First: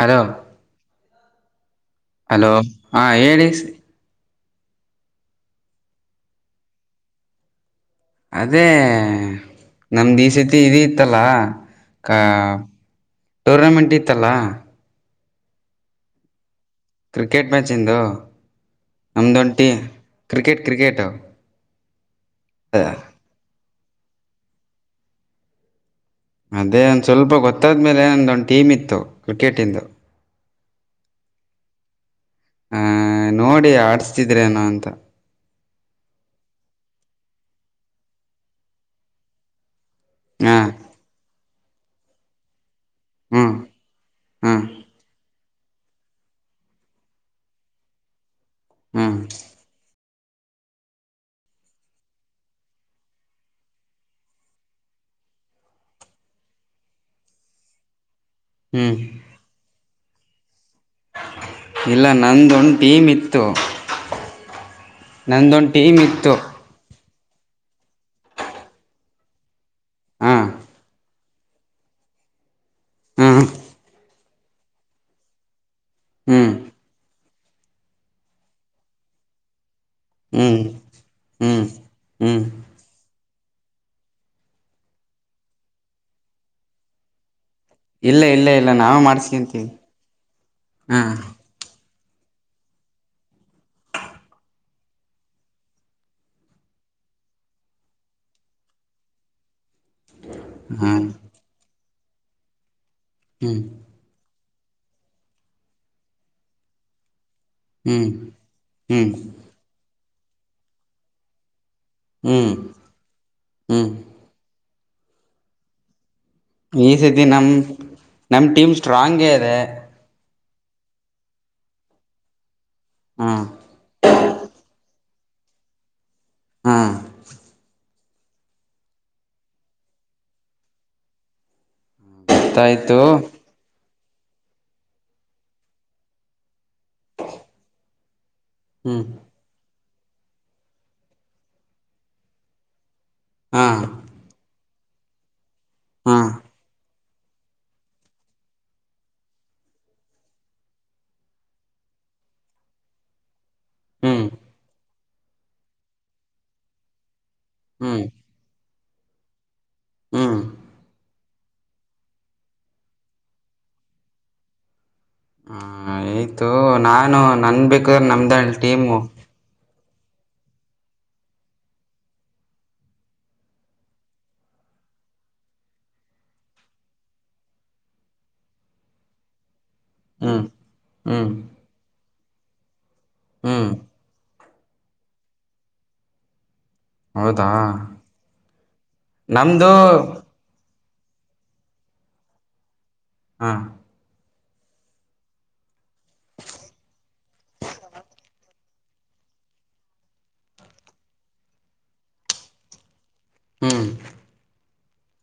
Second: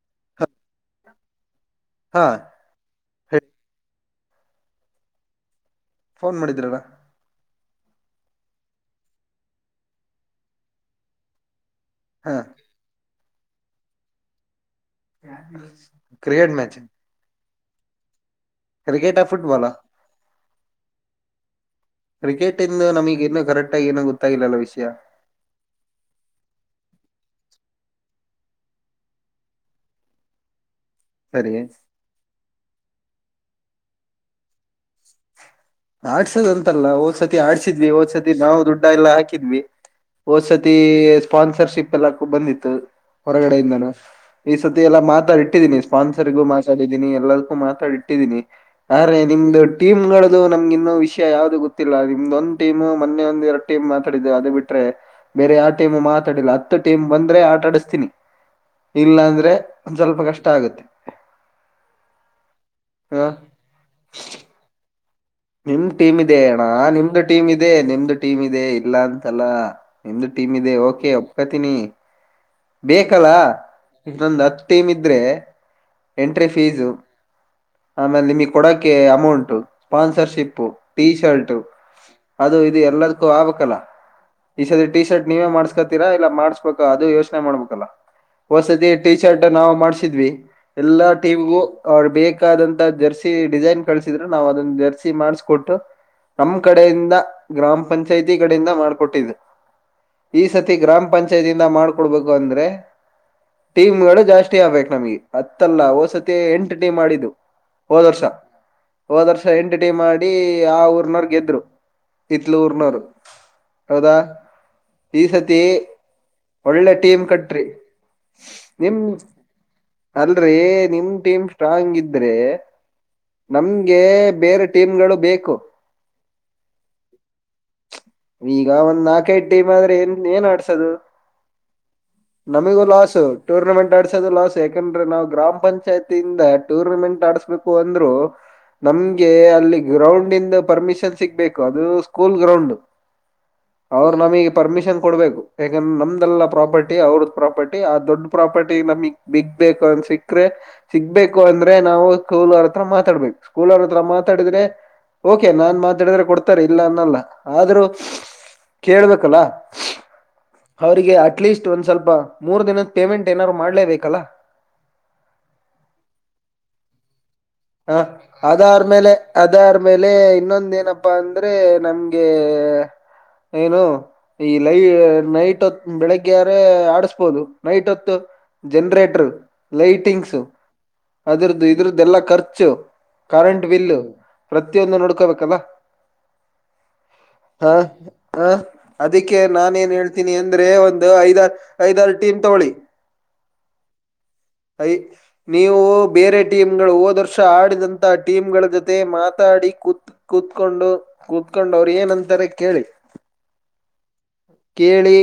Hello ಹಾ hello ಹಾ ಹೇಳಿ ಫೋನ್ ಮಾಡಿದಿರ ಅಲ್ಲ ಅದೇ ನಮ್ದ ಈ ಸತಿ ಇದ ಇತ್ತಲ್ಲಾ ಕ ಹಾ ಟೂರ್ನಮೆಂಟ್ ಇತ್ತಲ್ಲಾ ಕ್ರಿಕೆಟ್ ಮ್ಯಾಚ್ ಕ್ರಿಕೆಟ್ ಮ್ಯಾಚಂದು ಕ್ರಿಕೆಟ್ ನಮ್ದೊಂದು ಟೀ ಫುಟ್ಬಾಲಾ ಕ್ರಿಕೆಟ್ ಕ್ರಿಕೆಟು ಕ್ರಿಕೆಟ್ ಇಂದು ನಮಗ ಇನ್ನೂ ಕರೆಕ್ಟ್ ಆಗ ಏನೋ ಗೊತ್ತಲ್ಲಲ್ಲ ವಿಷಯ ಅದೇ ಒಂದ ಸ್ವಲ್ಪ ಗೊತ್ತಾದ್ಮೇಲೆ ಒಂದು ಟೀಮ್ ಇತ್ತು ಕ್ರಿಕೆಟ ಇಂದು ಸರಿ ಹಹ ನೋಡಿ ಆಡ್ಸ್ತಿದ್ರೇನ ಅಂತ ಆಡ್ಸೋದ್ ಅಂತಲ್ಲ ಹೂದ್ಸತಿ ಆಡ್ಸಿದ್ವಿ ಹೂದ್ಸತಿ ನಾವು ದುಡ್ಡ ಎಲ್ಲ ಹಾಕಿದ್ವಿ ಹಾ ಹೊದಸತಿ ಸ್ಪಾನ್ಸರ್ಶಿಪ್ ಎಲ್ಲ ಬಂದಿತ್ತು ಹ್ಮ್ ಹೊರಗಡೆಯಿಂದನ ಈ ಹ್ಮ್ ಸತಿ ಎಲ್ಲಾ ಮಾತಾಡಿ ಇಟ್ಟಿದ್ದೀನಿ ಸ್ಪಾನ್ಸರ್ಗೂ ಮಾತಾಡಿದ್ದೀನಿ ಎಲ್ಲಕ್ಕೂ ಮಾತಾಡಿಟ್ಟಿದ್ದೀನಿ ಹ್ಮ್ ಆದರೆ ನಿಮ್ದು ಟೀಮ್ ಗಳು ಇದು ನಮ್ಗೆ ಇನ್ನೂ ವಿಷಯ ಯಾವ್ದದು ಗೊತ್ತಿಲ್ಲ ನಿಮ್ದ ಒಂದ್ ಟೀಮ್ ಮೊನ್ನೆ ಒಂದ್ ಎರಡ್ ಟೀಮ್ ಮಾತಾಡಿದ ಅದು ಬಿಟ್ರೆ ಬೇರೆ ಯಾವ ಟೀಮ್ ಮಾತಾಡಿಲ್ಲ ಹತ್ತು ಟೀಮ್ ಬಂದ್ರೆ ಆಟ ಆಡಿಸ್ತೀನಿ. ಹ್ಮ್ ಇಲ್ಲಾ ಅಂದ್ರೆ ಒಂದ ಸ್ವಲ್ಪ ಕಷ್ಟ ಆಗುತ್ತೆ. ಇಲ್ಲ ನಂದೊಂದು ಟೀಮ್ ಹ ಇತ್ತು. ನಂದೊಂದು ನಿಮ್ದ್ ಟೀಮ್ ಇತ್ತು ಇದೆ ಅಣ್ಣ ನಿಮ್ದು ಟೀಮ್ ಇದೆ ನಿಮ್ದು ಟೀಮ್ ಇದೆ ಇಲ್ಲ ಅಂತಲ್ಲ. ನಿಮ್ದು ಹಾ ಟೀಮ್ ಇದೆ ಓಕೆ ಒಪ್ಕೋತೀನಿ. ಬೇಕಲ್ಲಾ ಹ್ಮ್ ಇ ನೊಂದು ಹತ್ತು ಟೀಮ್ ಇದ್ರೆ ಎಂಟ್ರಿ ಹ್ಮ್ ಫೀಸು ಆಮೇಲೆ ನಿಮಗ್ ಕೊಡೋಕೆ ಅಮೌಂಟು ಹ್ಮ್ ಸ್ಪಾನ್ಸರ್ಶಿಪ್ಪು ಟೀ ಶರ್ಟ್ ಹ್ಮ್ ಹ್ಮ್ ಅದು ಇದು ಎಲ್ಲದಕ್ಕೂ ಆಗಬೇಕು ಅಲ್ಲ ಈ ಸದ ಟೀ ಶರ್ಟ್ ನೀವೇ ಮಾಡ್ಸ್ಕತೀರಾ ಇಲ್ಲ ಮಾಡ್ಸ ಬೇಕ್ ಅದು ಯೋಚನೆ ಮಾಡ್ಬೇಕಲ್ಲಾ ಇಲ್ಲ ಇಲ್ಲ ಇಲ್ಲ ಹೊಸತಿ ನಾವೇ ಟಿ ಶರ್ಟ್ ಮಾಡ್ಸ್ಕೊಂತೀವಿ ನಾವು ಮಾಡ್ಸಿದ್ವಿ ಹಾ ಎಲ್ಲಾ ಟೀಮ್ಗು ಅವ್ಳ ಬೇಕಾದಂತ ಜರ್ಸಿ ಡಿಸೈನ್ ಕಳಸಿದ್ರು ನಾವ್ ಅದೊಂದು ಜರ್ಸಿ ಮಾಡಸ್ಕೊಟ್ಟು ನಮ ಕಡೆಯಿಂದ ಗ್ರಾಮ ಪಂಚಾಯ್ತಿ ಕಡೆಯಿಂದ ಮಾಡ್ಕೊಟ್ಟಿದ್ದ್ ಈ ಸತಿ ಹಾ ಗ್ರಾಮ ಪಂಚಾಯತಿಂದ ಮಾಡ್ಕೊಡ್ಬೇಕು ಅಂದ್ರೆ ಹ್ಮ್ ಟೀಮ್ ಗಳು ಜಾಸ್ತಿ ಆಗ್ಬೇಕಕ್ ನಮಗೆ ಹತ್ತಲ್ಲ ಓಸತಿ ಎಂಟ ಟಮ್ ಆಡಿದ್ದು. ಹೋದ್ ಹ್ಮ್ ವರ್ಷ ಹ್ಮ್ ಹೋದ ವರ್ಷ ಎಂಟರ್ಟೈನ್ ಮಾಡಿ ಆ ಊರ್ನವರ್ ಗೆದ್ರು. ಹ್ಮ್ ಇತ್ಲೂ ಊರಿನವರು ಹ್ಮ್ ಹೌದಾ ಈ ಸತಿ. ಈ ಒಳ್ಳೆ ಟೀಮ್ ಸತಿ ನಮ್ ಕಟ್ರಿ ನಮ್ ಟೀಮ್ ನಿಮ ಸ್ಟ್ರಾಂಗೇ ಇದೆ ಅಲ್ರಿ ನಿಮ್ ಟೀಮ್ ಸ್ಟ್ರಾಂಗ್ ಇದ್ರೆ ಹಾ ನಮ್ಗೆ ಬೇರೆ ಟೀಮ್ಗಳು ಬೇಕು. ಹಾ ಈಗ ಒಂದ್ ನಾಲ್ಕೈದು ಟೀಮ್ ಆದ್ರೆ ಏನ್ ಏನ್ ಆಡ್ಸೋದು. ನಮಗೂ ಗೊತ್ತಾಯ್ತು ಲಾಸ್. ಟೂರ್ನಮೆಂಟ್ ಆಡ್ಸೋದು ಲಾಸ್ ಯಾಕಂದ್ರೆ ನಾವು ಗ್ರಾಮ ಪಂಚಾಯತಿಯಿಂದ ಟೂರ್ನಮೆಂಟ್ ಆಡ್ಸ್ಬೇಕು ಅಂದ್ರು ಹ್ಮ್ ನಮ್ಗೆ ಅಲ್ಲಿ ಗ್ರೌಂಡ ಇಂದ ಪರ್ಮಿಷನ್ ಸಿಗ್ಬೇಕು ಅದು ಸ್ಕೂಲ್ ಗ್ರೌಂಡ್. ಹಾ ಅವರು ನಮಗೆ ಪರ್ಮಿಷನ್ ಕೊಡ್ಬೇಕು ಯಾಕಂದ್ರೆ ಹಾ ನಮ್ದೆಲ್ಲ ಪ್ರಾಪರ್ಟಿ ಅವ್ರದ ಪ್ರಾಪರ್ಟಿ ಆ ದೊಡ್ ಪ್ರಾಪರ್ಟಿ ನಮಗ್ ಬಿಗ್ಬೇಕು ಅನ್ ಸಿಕ್ಕ್ರೆ ಸಿಗ್ಬೇಕು ಅಂದ್ರೆ ನಾವು ಸ್ಕೂಲ್ ಅವರ ಹತ್ತಿರ ಮಾತಾಡ್ಬೇಕು ಸ್ಕೂಲ್ ಅವ್ರ ಹತ್ರ ಹ್ಮ್ ಮಾತಾಡಿದ್ರೆ ಓಕೆ ನಾನ್ ಮಾತಾಡಿದ್ರೆ ಕೊಡ್ತಾರೆ ಇಲ್ಲ ಅನ್ನಲ್ಲ. ಆದ್ರೂ ಹ್ಮ್ ಕೇಳ್ಬೇಕಲ್ಲ. ಹ್ಮ್ ಅವರಿಗೆ ಅಟ್ಲೀಸ್ಟ್ ಒಂದ್ ಸ್ವಲ್ಪ ಮೂರು ದಿನದ್ ಪೇಮೆಂಟ್ ಏನಾರು ಮಾಡ್ಲೇಬೇಕಲ್ಲಾ. ಹ್ಮ್ ಆಯ್ತು ನಾನು ನನ್ [unintelligible] ನಮ್ದೆ ಅಲ್ ಟೀಮು. ಅದಾರ್ಮೇಲೆ ಇನ್ನೊಂದ ಏನಪ್ಪಾ ಅಂದ್ರೆ ನಮ್ಗೆ ಏನು ಈ ಲೈ ನೈಟ್ ಹೊತ್ ಬೆಳಿಗ್ಗೆಯಾರೇ ಆಡಸ್ಬೋದು ನೈಟ್ ಹೊತ್ತು. ಜನರೇಟರ್ ಲೈಟಿಂಗ್ಸ್ ಹ್ಮ್ ಹ್ಮ್ ಅದರ್ದು ಇದ್ರದು ಎಲ್ಲಾ ಖರ್ಚು ಚ್ಚು ಕರೆಂಟ್ ಹ್ಮ್ ಬಿಲ್ಲು ಪ್ರತಿಯೊಂದು ನೋಡ್ಕೋಬೇಕಲ್ಲ. ಹೌದಾ ಹಾ ಹ ಅದಕ್ಕೆ ನಮ್ದು ನಾನ ಏನ್ ಹೇಳ್ತೀನಿ ಅಂದ್ರೆ ಒಂದು ಐದ ಐದಾರ ಟೀಮ್ ತೋಗಳಿ. ಹಾ ಐ ನೀವು ಬೇರೆ ಟೀಮ್ಗಳು ಹೋದೊರ್ಷ ಆಡಿದಂತಹ ಟೀಮ್ಗಳ ಜೊತೆ ಮಾತಾಡಿ ಕೂತು ಕೂತ್ಕೊಂಡು ಕೂತ್ಕೊಂಡು ಅವ್ರು ಏನಂತಾರೆ ಕೇಳಿ. ಹ್ಮ್ ಕೇಳಿ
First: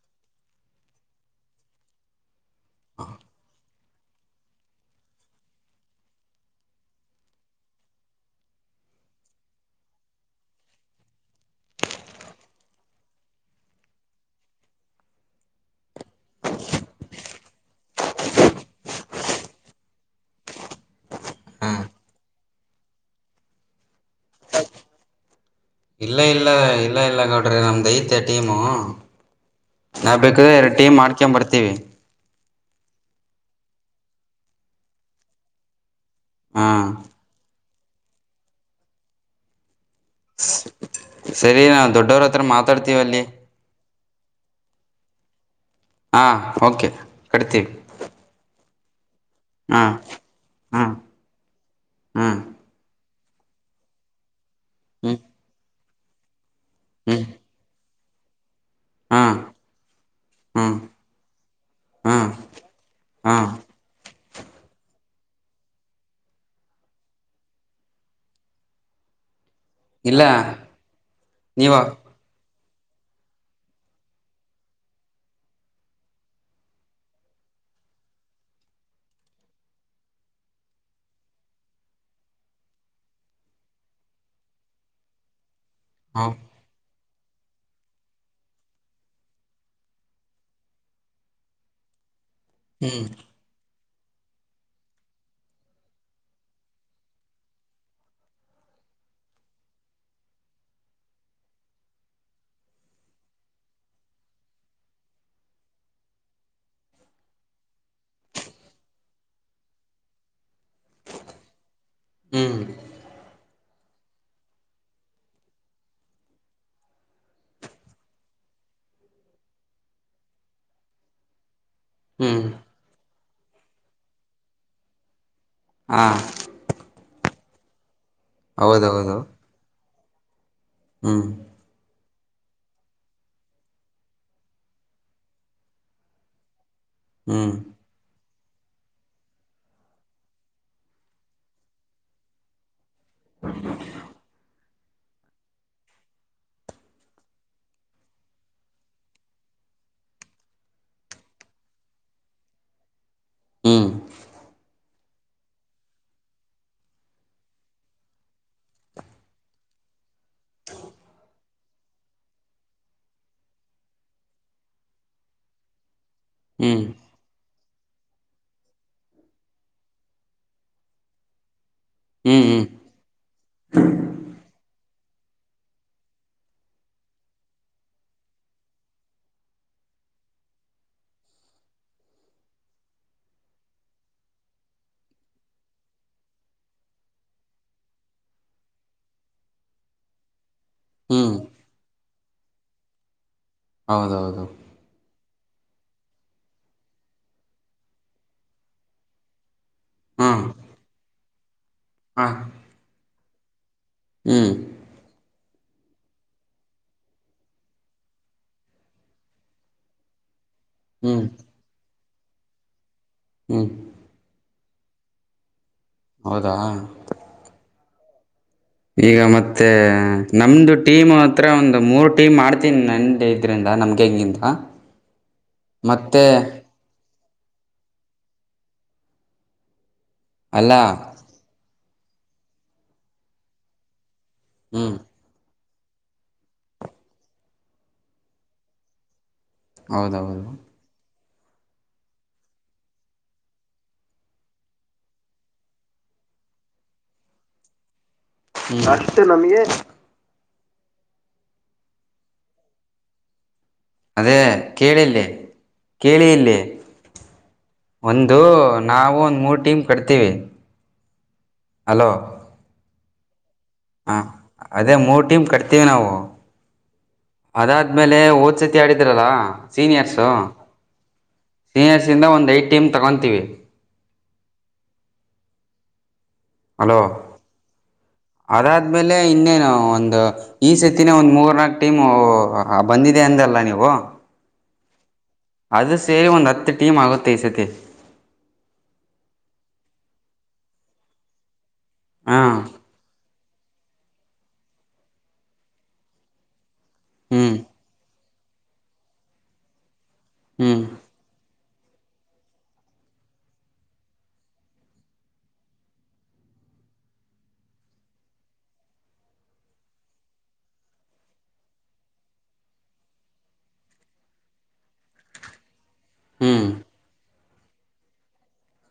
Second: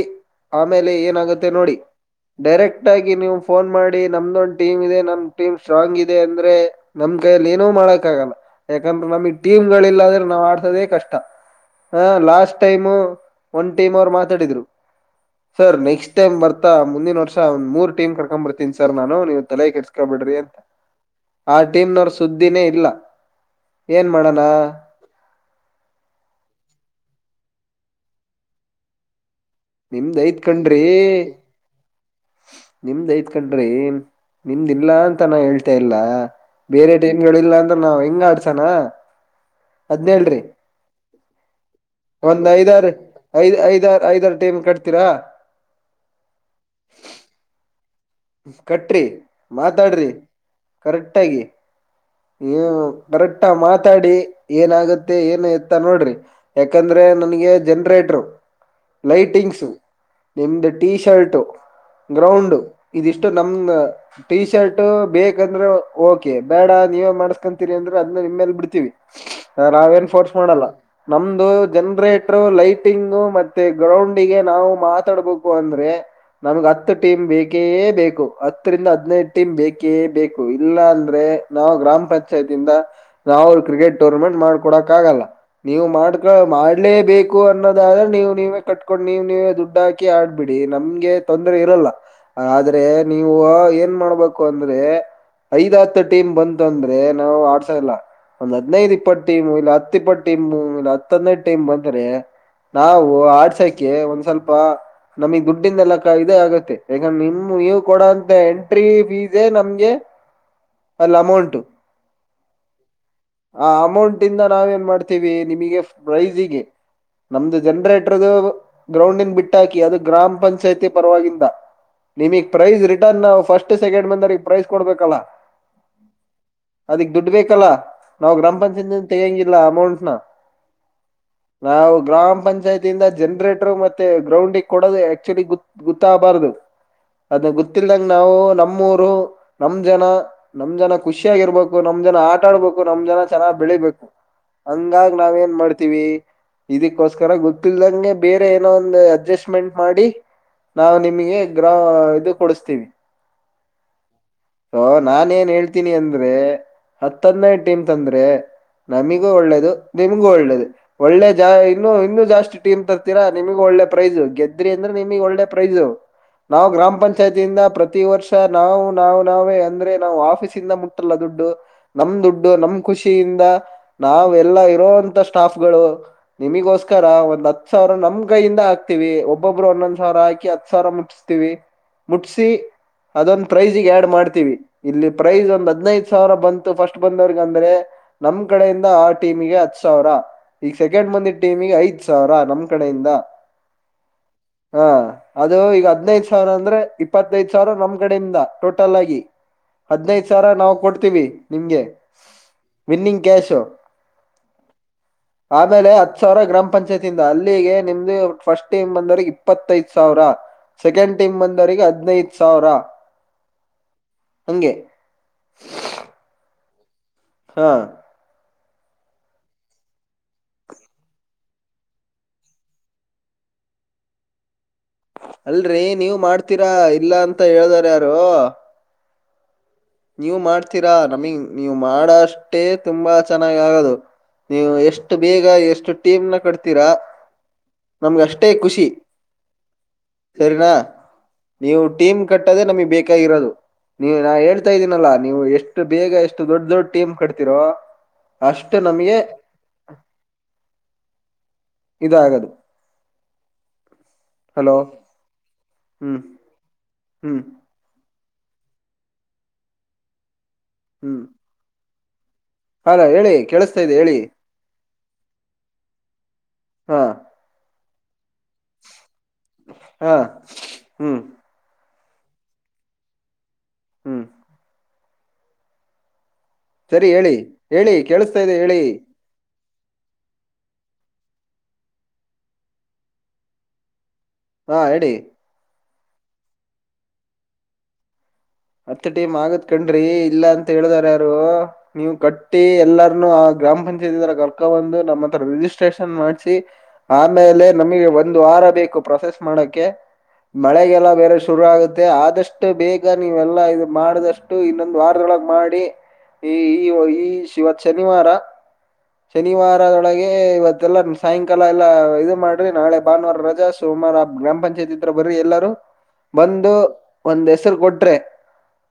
ಆಮೇಲೆ ಏನಾಗುತ್ತೆ ನೋಡಿ ಡೈರೆಕ್ಟ್ ಆಗಿ ನೀವು ಫೋನ್ ಮಾಡಿ ನಮ್ದೊಂದ್ ಟೀಮ್ ಇದೆ ನಮ್ ಟೀಮ್ ಸ್ಟ್ರಾಂಗ್ ಇದೆ ಅಂದ್ರೆ. ನಮ್ ಕೈಯಲ್ಲಿ ಏನೂ ಮಾಡಕ್ ಆಗಲ್ಲ ಯಾಕಂದ್ರೆ ನಮ್ಗ್ ಟೀಮ್ಗಳಿಲ್ಲಾಂದ್ರೆ ನಾವ್ ಆಡ್ಸೋದೇ ಕಷ್ಟ. ಹ ಲಾಸ್ಟ್ ಟೈಮು ಒಂದ್ ಟೀಮ್ ಅವ್ರು ಮಾತಾಡಿದ್ರು. ಸರ್ ನೆಕ್ಸ್ ಟೈಮ್ ಬರ್ತಾ ಮುಂದಿನ ವರ್ಷ ಒಂದ್ ಮೂರು ಟೀಮ್ ಕಕೊಂಡ್ ಬರ್ತೀನ್ ಸರ್ ನಾನು ನೀವು ತಲೆ ಕೆಡ ಕಬಿಡ್ರಿ ಅಂತ. ಆ ಟೀಮ್ನವ್ರ ಸುದ್ದಿನೇ ಇಲ್ಲ ಏನ್ ಮಾಡಣ. ಇಲ್ಲ ಇಲ್ಲ ಇಲ್ಲ ಇಲ್ಲ ಗೌಡ್ರೆ ನಮ್ ದೈತೆ ಟೀಮು. ನಿಮ್ದ್ ನಾವ್ ಐತ್ ಬೇಕಂದ್ರೆ ಎರಡು ಕಣ್ರಿ ಟೀಮ್ ಮಾಡ್ಕ್ಯಂ ಬರ್ತೀವಿ. ನಿಮ್ದ್ ಐತ್ ಕಂಡ್ರಿ ನಿಮ್ದ ಇಲ್ಲಾ ಅಂತ ನಾ ಹೇಳ್ತಾ ಇಲ್ಲಾ. ಹಾ ಬೇರೆ ಟೀಮ್ ಗಳಿಲ್ಲಾಂದ್ರೆ ನಾವ್ ಹೆಂಗ್ ಆಡ್ಸನಾ ಅದ್ನ್ಹೇಳ್ರಿ. ಸರಿ ನಾ ದೊಡ್ ಒಂದ್ ಐದಾರ ಐದ್ ಐದಾರ ಐದಾರು ಟೈಮ್ ಕಟ್ತೀರಾ. ಹಾಂ ಓಕೆ ಕಟ್ತೀವಿ. ಕಟ್ರಿ ಹಾ ಮಾತಾಡ್ರಿ ಹಾ ಕರೆಕ್ಟಾಗಿ. ಹಾ [unintelligible] ಕರೆಕ್ಟಾಗ್ ಮಾತಾಡಿ ಏನಾಗುತ್ತೆ ಹ್ಮ್ ಏನು ಎತ್ತ ನೋಡ್ರಿ. ಯಾಕಂದ್ರೆ ಹ್ಮ್ ನನಗೆ ಜನ್ರೇಟರ್ ಹಾ ಲೈಟಿಂಗ್ಸು. ನಿಮ್ದು ಹ್ಮ್ ಟೀ ಶರ್ಟು ಹಾ ಗ್ರೌಂಡು ಇದಿಷ್ಟು ಹಾ ನಮ್ದ. ಟಿ ಶರ್ಟ್ ಬೇಕಂದ್ರೆ ಓಕೆ ಬೇಡ ನೀವೇ ಮಾಡ್ಸ್ಕೊಂತೀರಿ ಅಂದ್ರೆ ಅದನ್ನು ನಿಮ್ಮೇಲ್ ಬಿಡ್ತೀವಿ. ನಾವೇನ್ ಇಲ್ಲ ಫೋರ್ಸ್ ಮಾಡಲ್ಲ ನಮ್ದು ನೀವ ಜನ್ರೇಟ್ ರು ಲೈಟಿಂಗು ಮತ್ತೆ ಗ್ರೌಂಡ ಗೆ ನಾವು ಮಾತಾಡ್ಬೇಕು ಅಂದ್ರೆ. ನಮ್ಗೆ ಹತ್ತು ಟೀಮ್ ಬೇಕೇ ಬೇಕು ಹತ್ತರಿಂದ ಹದಿನೈದು ಟೀಮ್ ಬೇಕೇ ಬೇಕು ಇಲ್ಲ ಅಂದ್ರೆ. ನಾವು ಗ್ರಾಮ ಪಂಚಾಯಿತಿಂದ ನಾವು ಕ್ರಿಕೆಟ್ ಟೂರ್ನಮೆಂಟ್ ಮಾಡ್ಕೊಡಕ್ ಆಗಲ್ಲ. ನೀವು ಹ ಮಾಡ್ಕ ಮಾಡಲೇಬೇ ಕು ಅನ್ನೋದಾದ್ರೆ ನೀವು ನೀವೇ ಕಟ್ಕೊಂಡ್ ನೀವ್ ನೀವೇ ದುಡ್ಡು ಹಾಕಿ ಆಡ್ಬಿಡಿ ನಮ್ಗೆ ತೊಂದರೆ ಇರಲ್ಲ. ಆದ್ರೆ ಹ್ಮ್ ನೀವು ಏನ್ ಮಾಡ್ಬೇಕು ಅಂದ್ರೆ ಐದ ಹತ್ತು ಟೀಮ್ ಬಂತು ಅಂದ್ರೆ ನಾವು ಆಡ್ಸೋ ಇಲ್ಲ. ಒಂದ್ ಹದ್ನೈದು ಇಪ್ಪತ್ತು ಟೀಮ್ ಇಲ್ಲ ಹತ್ ಇಪ್ಪತ್ತು ಟೀಮ್ ಇಲ್ಲ ಹತ್ತ ಹದಿನೈದ ಟೀಮ್ ಬಂದರೆ. ನಾವು ಆಡ್ಸಕೆ ಒಂದ್ ಸ್ವಲ್ಪ. ನಮಗ್ ದುಡ್ಡಿಂದೆಲ್ಲ ಅಕಾ ಇದಗತ್ತೆ ಯಾಕ ನಿಮ ನೀವು ಕೊಡಂತ ಎಂಟ್ರಿ ಫೀಸೇ ನಮ್ಗೆ ಅಲ್ಲ ಅಮೌಂಟು. ಹ್ಮ. ಆ ಅಮೌಂಟ್ ಇಂದ ನಾವೇನ ಮಾಡ್ತೀವಿ ನಿಮಗೆ ಪ್ರೈಸಿಗೆ ನಮ್ದು ಜನ್ರೇಟರ್ದು ಗ್ರೌಂಡಿಂದ ಬಿಟ್ಟಾಕಿ ಅದು ಗ್ರಾಮ ಪಂಚಾಯತಿ ಪರವಾಗಿಂದ ಹ್ಮ್ ನಿಮಗ ಪ್ರೈಸ್ ರಿಟರ್ನ್ ನಾವ ಫಸ್ಟ್ ಸೆಕೆಂಡ್ ಬಂದವರಿಗ ಪ್ರೈಸ್ ಕೊಡ್ಬೇಕಲ್ಲಾ. ಹಾ ಅದಕ್ ದುಡ್ಡ ಬೇಕಲ್ಲಾ ನಾವ ಗ್ರಾಮ ಪಂಚಾಯತಿ ಇಂದ ಹೌದೌದು ತೆಗಂಗಿಲ್ಲ ಅಮೌಂಟ್ನ. ಹ್ಮ್. ನಾವ ಗ್ರಾಮ ಪಂಚಾಯತಿಯಿಂದ ಜನ್ರೇಟರ್ ಮತ್ತೆ ಗ್ರೌಂಡಿಗೆ ಕೊಡೋದು ಆಕ್ಚುಲಿ ಗು ಗುತ್ತಾಗಬಾರ್ದು ಅದನ್ನ ಹ್ಮ್ ಗೊತ್ತಿಲ್ದಂಗ ನಾವು ನಮ್ಮೂರು ನಮ್ ಜನ ನಮ್ ಜನ ಖುಷಿಯಾಗಿರ್ಬೇಕು ನಮ್ ಜನ ಆಟ ಆಡ್ಬೇಕು ನಮ್ ಜನ ಚೆನ್ನಾಗ ಬೆಳಿಬೇಕ. ಹಂಗಾಗ ನಾವ ಏನ್ ಮಾಡ್ತಿವಿ. ಇದಕ್ಕೋಸ್ಕರ ಗೊತ್ತಲ್ದಂಗೆ ಬೇರೆ ಏನೋ ಒಂದ ಅಡ್ಜಸ್ಟ್ಮೆಂಟ್ ಮಾಡಿ ನಾವು ನಿಮಗೆ ಗ್ರ ಇದು ಕೊಡಸ್ತೀವಿ. ಹ್ಮ. ಅ ನಾನೇನ್ ಏನ್ ಹೇಳ್ತೀನಿ ಅಂದ್ರೆ ಹತ್ ಹದ್ನೈದ ಟೀಮ್ ತಂದ್ರೆ ನಮಿಗೂ ಒಳ್ಳೇದು ನಿಮಗೂ ಒಳ್ಳೇದು. ಒಳ್ಳೆ ಜಾ ಇನ್ನು ಇನ್ನು ಜಾಸ್ತಿ ಟೀಮ್ ತರ್ತೀರಾ ನಿಮಗ ಒಳ್ಳೆ ಪ್ರೈಜ ಗೆದ್ರಿ ಅಂದ್ರೆ ನಿಮಗ್ ಒಳ್ಳೆ ಪ್ರೈಜ. ನಾವ ಹ್ಮ್ ಗ್ರಾಮ ಪಂಚಾ ಪಂಚಾಯತಿಯಿಂದ ಪ್ರತಿ ವರ್ಷ ನಾವು ನಾವು ನಾವೇ ಅಂದ್ರೆ ನಾವು ಆಫೀಸ ಇಂದ ಮುಟ್ಟಲ್ಲ ದುಡ್ಡು. ನಮ್ ದುಡ್ಡು ಹ್ಮ್ ಹ್ಮ್ ನಮ್ಮ ಖುಷಿಯಿಂದ ನಾವ ಎಲ್ಲಾ ಇರೋಂತ ಸ್ಟಾಫ್ಗಳು. ನಿಮಿಗೋಸ್ಕರ ಒಂದ ಹತ್ ಸಾವಿರ ನಮ್ಮ ಕೈಯಿಂದ ಹಾಕ್ತಿವಿ ಒಬ್ಬೊಬ್ಬರು ಒಂದೊಂದ ಸಾವಿರ ಹಾಕಿ ಹತ್ ಸಾವರ ಮು ತಿವಿ ಮುಟ್ಸಿ ಅದೊಂದ ಪ್ರೈಜಿಗ ಆಡ್ ಮಾಡ್ತೀವಿ ಇಲ್ಲಿ ಪ್ರೈಸ್ ಒಂದ್ ಹದನೈದ ಸಾವಿರ ಬಂತು ಫಸ್ಟ್ ಬಂದವರ್ಗ ಅಂದ್ರೆ ನಮ್ ಕಡೆಯಿಂದ ಆ ಟೀಮಗೆ ಹತ್ ಸಾವಿರ. ಈಗ ಸೆಕೆಂಡ್ ಹ್ಮ್ ಬಂದಿದ್ದ ಟೀಮಿಗೆ ಐದ್ ಸಾವಿರ ನಮ್ ಕಡೆಯಿಂದ ಹೌದೌದು. ಹಾ ಅದು ಈಗ ಹದ್ನೈದ ಸಾವರ ಅಂದ್ರೆ ಇಪ್ಪತ್ತೈದ ಸಾವಿರ ನಮ್ ಕಡೆಯಿಂದ ಟೋಟಲ್ ಆಗಿ. ಹದ್ನೈದ ಹ್ಮ್ ಸಾವಿರ ನಾವು ಕೊಡ್ತೀವಿ ನಿಮ್ಗೆ ಹಾ ವಿನ್ನಿಂಗ್ ಕ್ಯಾಶು. ಹ್ಮ. [inaudible] ಆಮೇಲೆ ಹತ್ ಸಾವಿರ ಗ್ರಾಮ ಪಂಚಾಯತಿಯಿಂದ ಅಲ್ಲಿಗೆ ನಿಮ್ದ ಫಸ್ಟ್ ಟೈಮ್ ಬಂದವರೆಗೆ ಇಪ್ಪತ್ತೈದ ಸಾವಿರ. ಸೆಕೆಂಡ್ ಹ್ಮ್ ಟೀಮ್ ಬಂದವರಗೆ ಹದ್ನೈದ ಸಾವಿರ ಹ್ಮ್ ಹಂಗೆ ಹೌದಾ. ಹಾ ಈಗ ಮತ್ತೆ ನಮ್ದ ಟೀಮ್ ಹತ್ರ ಒಂದ ಮೂರು ಟೀಮ್ ಮಾಡ್ತೀನಿ ನಂದೇ ಇರಿಂದ ನಮ್ಗೆ ಹೆಂಗಿಂತ ಅಲ್ರರಿ ನೀವ ಮಾಡ್ತೀರಾ ಇಲ್ಲ ಅಂತ ಹೇಳ್ದಾರ ಯಾರು. ನೀವ ಅಲ್ಲ ಮಾಡ್ತೀರಾ ನಮಗ ನೀವು ಮಾಡೋಷ್ಟೇ ತುಂಬ ಚೆನ್ನಾಗ ಆಗೋದು ನೀವ ಎಷ್ ಹ್ಮ್ ಎಷ್ಟ ಬೇಗ ಎಷ್ಟು ಟೀಮ್ ನ ಕಟ್ತೀರಾ ನಮ್ಗ ಅಷ್ಟೇ ಖುಷಿ. ಹೌದೌದು ಸರಿನಾ ನೀವು ಟೀಮ್ ಕಟ್ಟದೆೆ ನಮಗ್ ಬೇಕಾಗಿರೋದು ನೀವು ಹೇಳ್ ತಾ ಇದೀನಲ್ಲಾ ನೀವು ಎಷ್ಟು ಬೇಗ ಎಷ್ಟ ದೊಡ್ಡ ದೊಡ್ ಟೀಮ್ ಕಟ್ತಿರೋ ಅಷ್ಟು ನಮ್ಗೆ ಹ್ಮ್ ಇದುಆಗತೇ ಅದೇ ಕೇಳಿಇಲ್ಲಿ ಹ್ಮ್ ಕೇಳಿ ಇಲ್ಲಿ ಹ್ಮ್ ಒಂದು ನಾವು ಒಂದು ಮೂರು ಟೀಮ್ ಕಟ್ತೀವಿ ಹ್ಮ್ ಹಲೋ ಹಲೋ ಹೇಳಿ ಕೇಳಿಸ್ತಾ ಇದೆ ಹೇಳಿ ಹ ಅದೇ ಮೂರ್ ಟೀಮ್ ಕಟ್ತೀವಿ ನಾವು ಹಾ ಅದಾದ್ಮೇಲೆ ಹೋಸತಿ ಆಡಿದ್ರಲ್ಲ ಹಾ ಸೀನಿಯರ್ಸು ಹ್ಮ್ ಸೀನಿಯರ್ಸಿಂದ ಒಂದು ಐದು ಟೀಮ್ ತಗೊತೀವಿ ಹ್ಮ್ ಅಲೋ ಸರಿ ಹೇಳಿ ಹೇಳಿ ಕೇಳಸ್ತಾ ಇದೆ ಹೇಳಿ ಅ ಇನ್ನೇನುಾ ಒಂದು ಈ ಸತಿನೇ ಒಂದ್ ಮೂರ್ನಾಲ್ಕು ಟೀಮ್ ಬಂದಿದೆ ಅಂದಲ್ಲ ನೀವು ಹಾ ರೆಡಿ ಅದು ಸೇರಿ ಒಂದು ಹತ್ತು ಟೀಮ್ ಆಗುತ್ತೆ ಈ ಸತಿ ಹತ್ ಟೀಮ್ ಆಗತ್ ಕಣ್ರಿ ಇಲ್ಲ ಅಂತ ಹೇಳ್ದಾರು ಯಾರು ನೀವ್ ಹಾ ಕಟ್ಟಿ ಎಲ್ಲರನು ಆ ಗ್ರಾಮ ಪಂಚಾಯತ್ ಕರ್ಕಗೋಂಡು ಬಂದು ನಮ್ಮ ಹತ್ರ ರಿಜಿಸ್ಟ್ರೇಷನ್ ಮಾಡ್ಸಿ ಹ್ಮ್ ಆಮೇಲೆ ನಮಗೆ ಒಂದು ವಾರ ಬೇಕು ಪ್ರೊಸೆಸ್ ಮಾಡಕ್ಕೆ ಹ್ಮ್ ಮಳೆಗೆಲ್ಲ ಬೇರೆ ಶುರು ಆಗುತ್ತೆ ಆದಷ್ಟು ಬೇಗ ನೀವೆಲ್ಲಾ ಇದು ಮಾಡ್ದಷ್ಟು ಇನ್ನೊಂದು ವಾರದೊಳಗ್ ಮಾಡಿ ಈ ಈ ಈ ಇವತ್ ಶನಿವಾರ ಶನಿವಾರದೊಳಗೆ ಇವತ್ತಲ್ಲ ಸಾಯಂಕಾಲ ಎಲ್ಲಾ ಇದು ಮಾಡ್ರಿ ನಾಳೆ ಭಾನುವಾರ ರಜಾ ಸೋಮಾರ ಗ್ರಾಮ ಪಂಚಾಯತ್ತಿ ಹತ್ರ ಬರ್ರರಿ ಎಲ್ಲಾರೂ ಹ್ಮ್ ಬಂದು ಒಂದ್ ಹೆಸರು ಕೊಟ್ರೆ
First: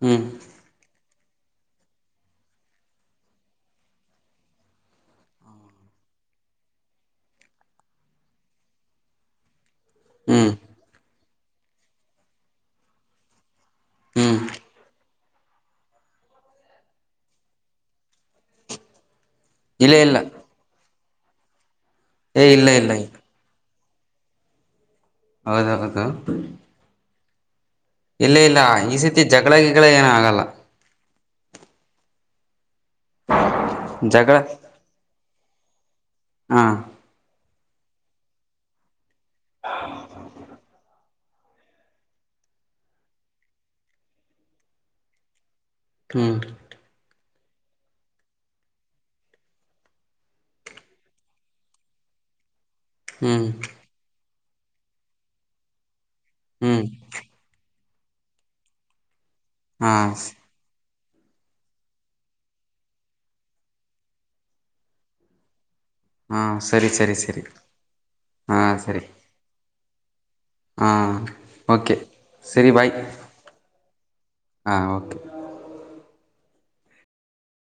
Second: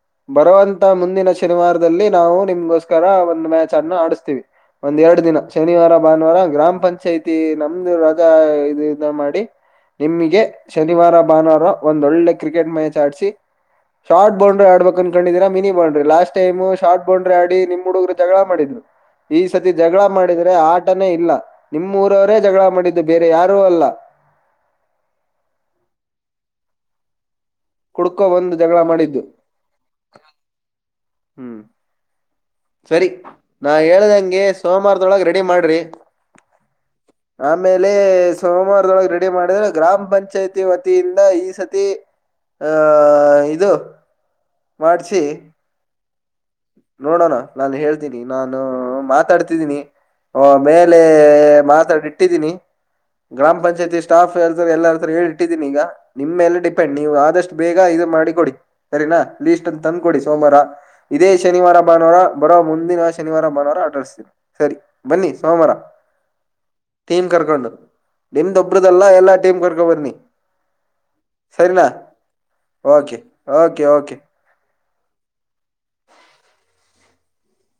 ಹ್ಮ್ ಬರುವಂತ ಮುಂದಿನ ಶನಿವಾರದಲ್ಲಿ ನಾವು ನಿಮ್ಗೋಸ್ಕರ ಒಂದ್ ಮ್ಯಾಚ್ ಅನ್ನ ಆಡಿಸಸ್ತೀವಿ ಒಂದ್ ಎರಡ್ ದಿನ ಶನಿವಾರ ಭಾನುವಾರ ಗ್ರಾಮ ಪಂಚಾಯ್ತಿ ನಮ್ದು ರಜಾ ಇದ ಇದ ಮಾಡಿ ನಿಮಗೆ ಹ್ಮ್ ಶನಿವಾರ ಭಾನುವಾರ ಒಂದೊಳ್ಳೆ ಕ್ರಿಕೆಟ್ ಮ್ಯಾಚ್ ಆಡ್ಸಿ ಶಾರ್ಟ ಹ್ಮ್ ಬೌಂಡ್ರ ಆಡ್ಬೇಕ ಅನ್ ಕಂಡಿದರಾ mini boundary last time short boundary ಆಡಿ ನಿಮ ಹುಡುಗರು ಜಗಳ ಮಾಡಿದ್ದ. ಹ. ಈ ಸತಿ ಇಲ್ಲ ಜಗಳ ಇಲ್ಲ ಮಾಡಿದ್ರೆ ಆಟನೇ ಇಲ್ಲ ನಿಮ್ಮ್ ಊರವರೇ ಏ ಜಗಳ ಇಲ್ಲ ಇಲ್ಲ ಮಾಡಿದ್ದು ಇಲ್ಲ ಬೇರೆ ಯಾರೂ ಅಲ್ಲ. ಹೌದಾಹೌದು ಕುಡ್ಕೊ ಇಲ್ಲ ಬಂದು ಇಲ್ಲ ಜಗಳ ಈ ಮಾಡಿದ್ದು ಸಾತಿ ಜಗಳಗಿಗಳಾ ಏನು ಆಗಲ್ಲ ಹ್ಮ್ ಸರಿ ನಾ ಜಗಳ ಹೇಳ್ದಂಗೆ ಸೋಮವಾರದೊಳಗೆ ರೆಡಿ ಮಾಡ್ರಿ ಹಾ ಆಮೇಲೆ ಸೋಮವಾರದೊಳಗ್ ರೆಡಿ ಮಾಡಿದ್ರೆ ಗ್ರಾಮ ಪಂಚಾಯ್ತಿ ವತಿಯಿಂದ ಈ ಸತಿ ಆ ಇದು ಮಾಡಿಸಿ ಹ್ಮ ನೋಡೋಣ ನಾನು ಹೇಳ್ತೀನಿ ನಾನು ಮಾತಾಡ್ತಿದ್ದೀನಿ ಹ ಮೇಲೆ ಮಾತಾಡಿ ಇಟ್ಟಿದ್ದೀನಿ. ಹ್ಮ್ ಗ್ರಾಮ ಪಂಚಾಯತಿ ಸ್ಟಾಫ್ ಎರ್ತಾರೆ ಎಲ್ಲ ಇರ್ತಾರೆ ಹೇಳಿಟ್ಟಿದೀನಿ ಈಗ. ನಿಮ್ ಮಲೆ ಹ್ಮ್ ಡಿಪೆಂಡ್ ನೀವು ಆದಷ್ಟು ಬೇಗ ಇದು ಮಾಡಿ ಕೊಡಿ ಸರಿನಾ ಲೀಸ್ಟ್ ಅಂತ ಹಾ ತಂದ್ ಕೊಡಿ ಸೋಮವಾರ. ಇದೇ ಶನಿವಾರ ಭಾನುವಾರ ಬರೋ ಮುಂದಿನ ಶನಿವಾರ ಭಾನುವಾರ ಆಟ ಆಡಿಸ್ತವಿ. ಸರಿ ಬನ್ನಿ ಸೋಮವಾರ. ಹಾಂ ಸರಿ [inaudible] ಸರಿ ಟೀಮ್ ಸರಿ ಕರ್ಕೊಂಡು ಹಾಂ ನಿಮ್ದೊಬ್ದಲ್ಲ ಸರಿ ಎಲ್ಲಾ ಟೀಮ್ ಕರ್ಕೊ ಬನ್ನಿ ಹಾಂ [inaudible] ಸರಿನಾ ಓಕೆ [inaudible] ಓಕೆ ಓಕೆ ಓಕೆ. ಹಾ ಓಕೆ